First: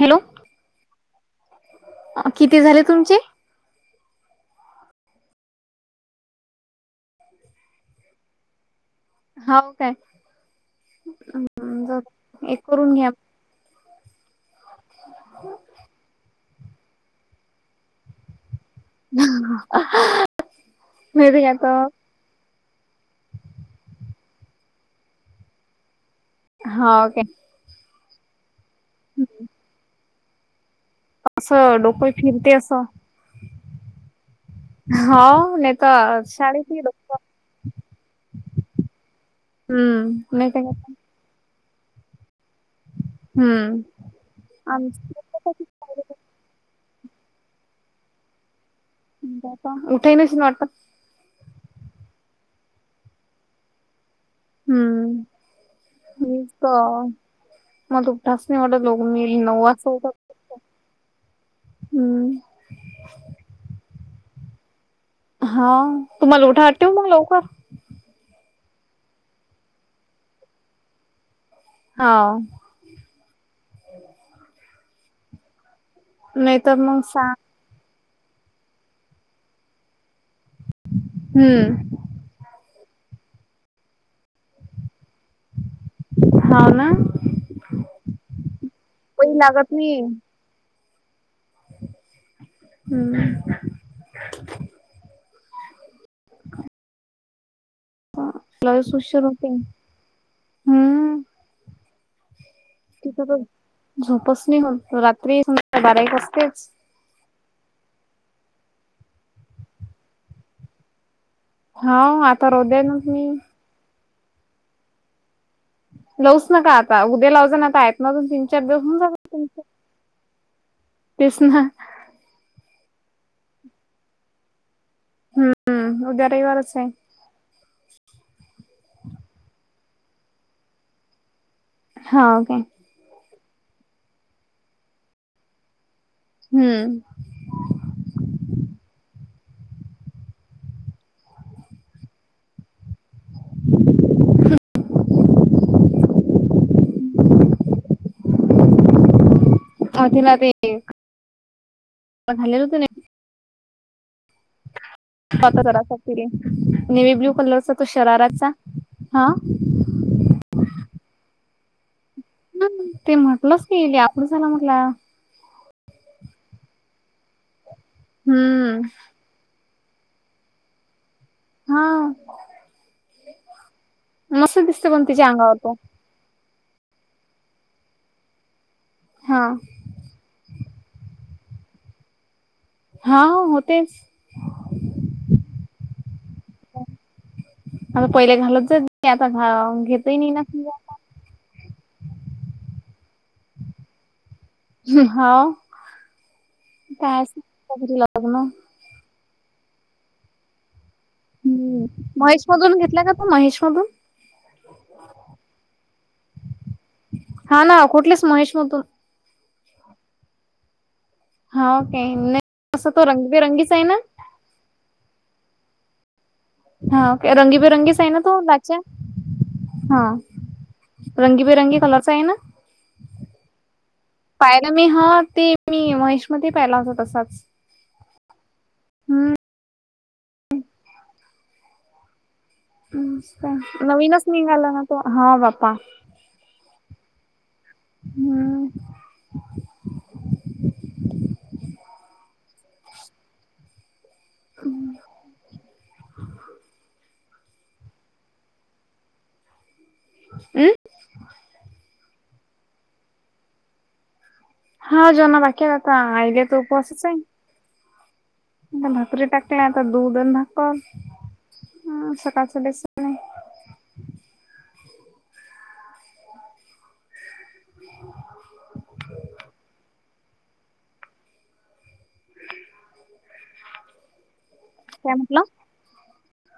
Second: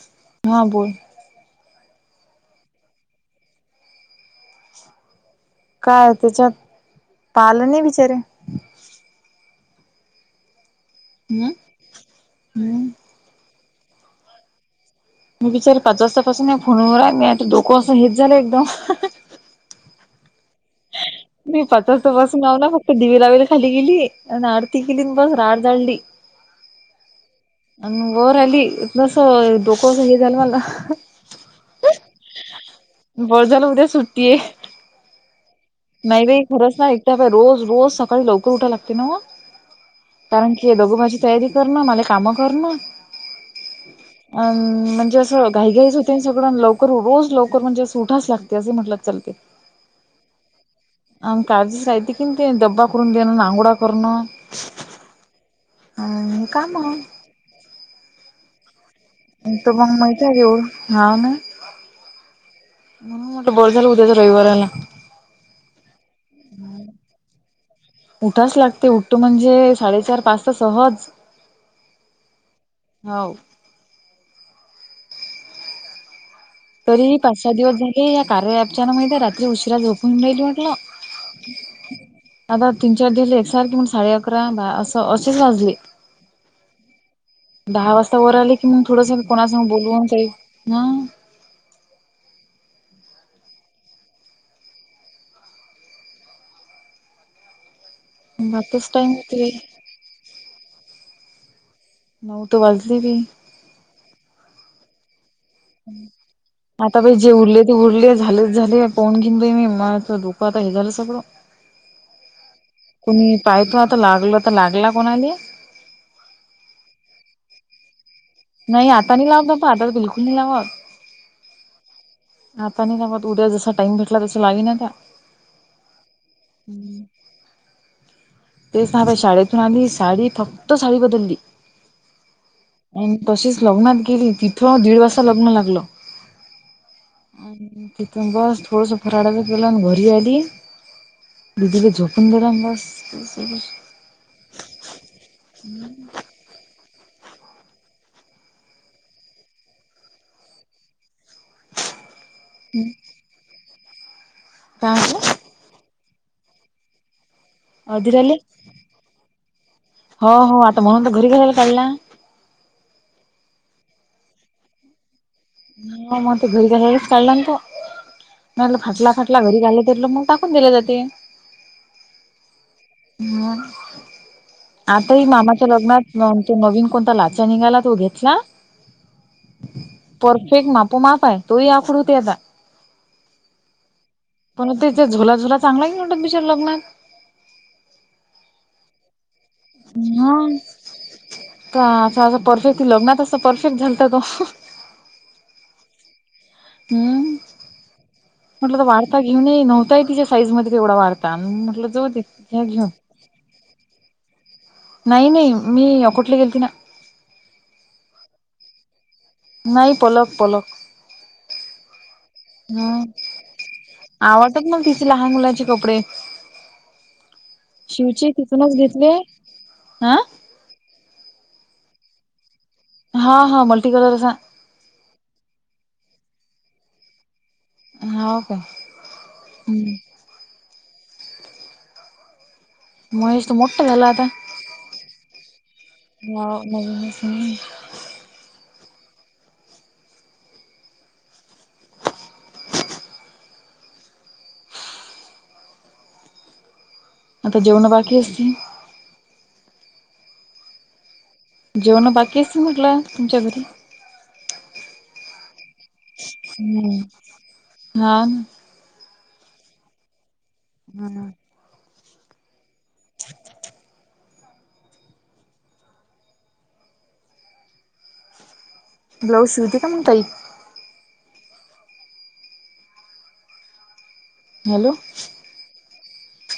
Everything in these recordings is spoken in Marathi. हॅलो हा बोल. किती झाले तुमचे? काय हो त्याच्यात पालं नाही बिचारे. होव काय, हम्म [unintelligible] हे हम्म करून घ्या. मी बिचार पाच वाजतापासून मी फोनवर हाय. मी आता डोकं असं हेच झालं एकदम. [unintelligible] मिळते का मी तर पचचत बसून लावला फक्त दिवे लावेला खाली गेली आणि आरती केली बस राड झाडली. हा ओके. अन्वर अली जसं डोकं जरा हे झालं मला. असं डोकंही फिरते असं. बर झालं उद्या सुट्टी हाय. हाव [unintelligible] नाही बाई खरंच शाळेतही ना एकटा डोकं रोज रोज सकाळी लवकर उठायला लागतंय नव्हं. हम्म नाही कारण तर काय की तर दगोबाची तयारी करणं, मला हे काम करणं हम्म अं आमचं म्हणजे असं घाई-घाईच होते न सगळं लवकर रोज लवकर म्हणजे असे उठाच लागते असे म्हटलं चलते. उठेनीच ना वाटतं. आणि काळजीस राहिती कीन ते डब्बा करून देणं, आणि आंगोळ्या करणं. हम्म [unintelligible] अ काम असास नाही वाटत [unintelligible] मी नऊ तर वाजता मग माहिती उठत आहे एवढं हा ना [unintelligible] हम्म. म्हणून म्हटलं बळ झालं उद्याच्या रविवार आला. हा तुम्हाला उठा ठेव मग लवकर. उठास लागते, उठत म्हणजे साडेचार पाच तर सहज. हाव. हाव. नाही तर मग तरी ही सहा पाच-सहा दिवस झाले या कार्या ऐप च्यान माहिती आहे रात्री उशिरा झोपून राहिली म्हटलं. हम्म. आता तीन चार दिले एकसारखी म्हण, साडे अकरा अस असेच वाजले. हाव ना. दहा वाजता वर आले की, मग थोडस वही कोणासंग लागत नाही बोलवून जाईत मग हम्म. [inaudible] मग आताच लईच टाइम उशीर होते होतोय, हम्म. नऊ तर वाजलेले. तिथं तर झोपच नाही मग तर, रात्री [unintelligible] बारा एक वाजतेच. आता बाई जे उरले ते उरले. झाले ते झाले, पाहून घेऊन बाई मी मलां हेलेलं झालं सगळं. हा आता रोद्यान मी कोणी पाय तो आता लागलं, तर लागला कोणाले? लावूच नका आता, उद्या लाव जाणा [unintelligible] नाही आता नाही लावतं आता तर बिलकुल नाही लावत. तेस ना. आता नाही घावत, उद्या जसा टाइम भेटला तस लावीन आता. हम्म उद्या रविवारच आहे. तेच ना आता शाळेतून आली साडी फक्त साडी बदलली. हा ओके. आणि तशीच लग्नात गेली, तिथं दीड वाजता लग्न लागलं. हम्म. आणि तिथून बस थोडसं फराडचं केलं आणि घरी आली. दीदीला झोपून दिला ना बास. [unintelligible] झालेलं होत नाय का म्हटला? आता जरासा पिले. नेव्ही ब्लू कलरचा तो आधी राहिले? शराराचा हा हो हो आता म्हणून तर घरी गेलेले कळला. ह ते म्हटलंच की, हिले आखूड झाला म्हटला. ह म ते घरी गेल्यानेच कळला ना तो. मी म्हटलं हम्म फाटला फाट आपला घरी घाललं, तरलं मग टाकून दिले जाते. हा. हम्म मस्त दिसते पण आत्ताही तिच्या अंगावर मामाच्या तो लग्नात मग आम्ही तो नवीन कोणता लाचा निघाला तो घेतला हा. परफेक्ट मापूमाप हाय. तो आकुड होतोय आता. हा होतेच. पण तिथ झुला झुला चांगला हाय की म्हंटलं तिच्याक लग्नात. आता पहिले घालत जाईत. मी आता घा घेत नाही हा ना [unintelligible] का परफेक्ट लग्नात असं परफेक्ट झालता तो. हाव [unintelligible] लग्न. म्हटल त वाढता घेऊन येई, नव्हताही तिच्या साईजमध्ये तेवढा वाढता आणि मी हम्म म्हटलं जाऊदे महेश जा मधून घेऊन. घेतला का महेश मगदूम. नाही नाही मी अ कुठली गेलती ना. हा ना कुठलेच महेश मगदूम. नाही पलक पलक. हा ओके, तसा हा तो रंगबिरंगीच आहे ना? आवडतात मग तिचे लहान मुलाचे कपडे. हा ओके, रंगीबिरंगीच आहे ना शिवचे तो तिथूनच लाचा? घेतले हा. आं रंगीबेरंगी कलरच आहे ना? हा हा मल्टी कलर अस. पाहिलं मी हा ते मी महेशमती पाहिला होता तसाच. हाव का हम्म. महेश तर मोठा झाला नवीनच निघालं ना तो हा बापा. नाव नवीनच आहे. म कम आता जेवण बाकी असतील? अं. जेवण बाकी असतील म्हटलं तुमच्या घरी? हा जेवण बाकीयात. हम्म हा. भाकरी टाकल्या आता दूधन भाक अ ना हा सकाळच डेस [inaudible] ब्लाऊज शिवते का मग ताई? हॅलो. काय म्हंटला?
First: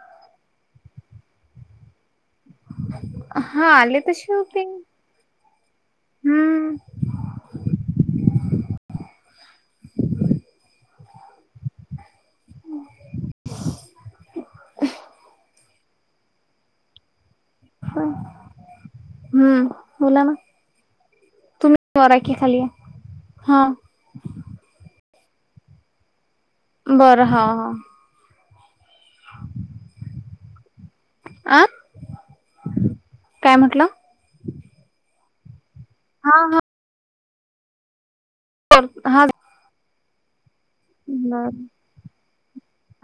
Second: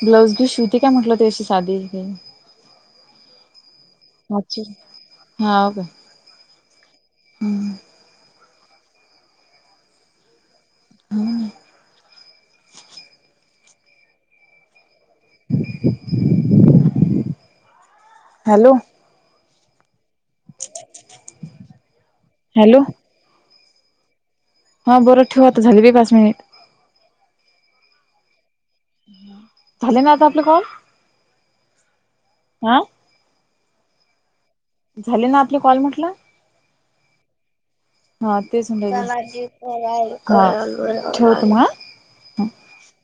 ब्लाउज बिउज शिवती काय म्हटलं ते असे साधे तेन. हा आले तर शिवते, मागची हम्म. अं. हा. [inaudible] होय, हॅलो हम्म बोला ना. तुम्ही वर आहे की खाली हॅलो आहे? हा. हा बरं ठेवा आता झाले की पाच मिनिट. बर हा हा. झाले ना आता आपले कॉल? आ हा काय म्हटलं? झाले ना आपले कॉल म्हटलं? हा हा. हा तेच म्हंटल हा बर की. हा ठेवते मग हा.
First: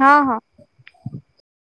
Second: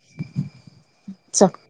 हा हा चल.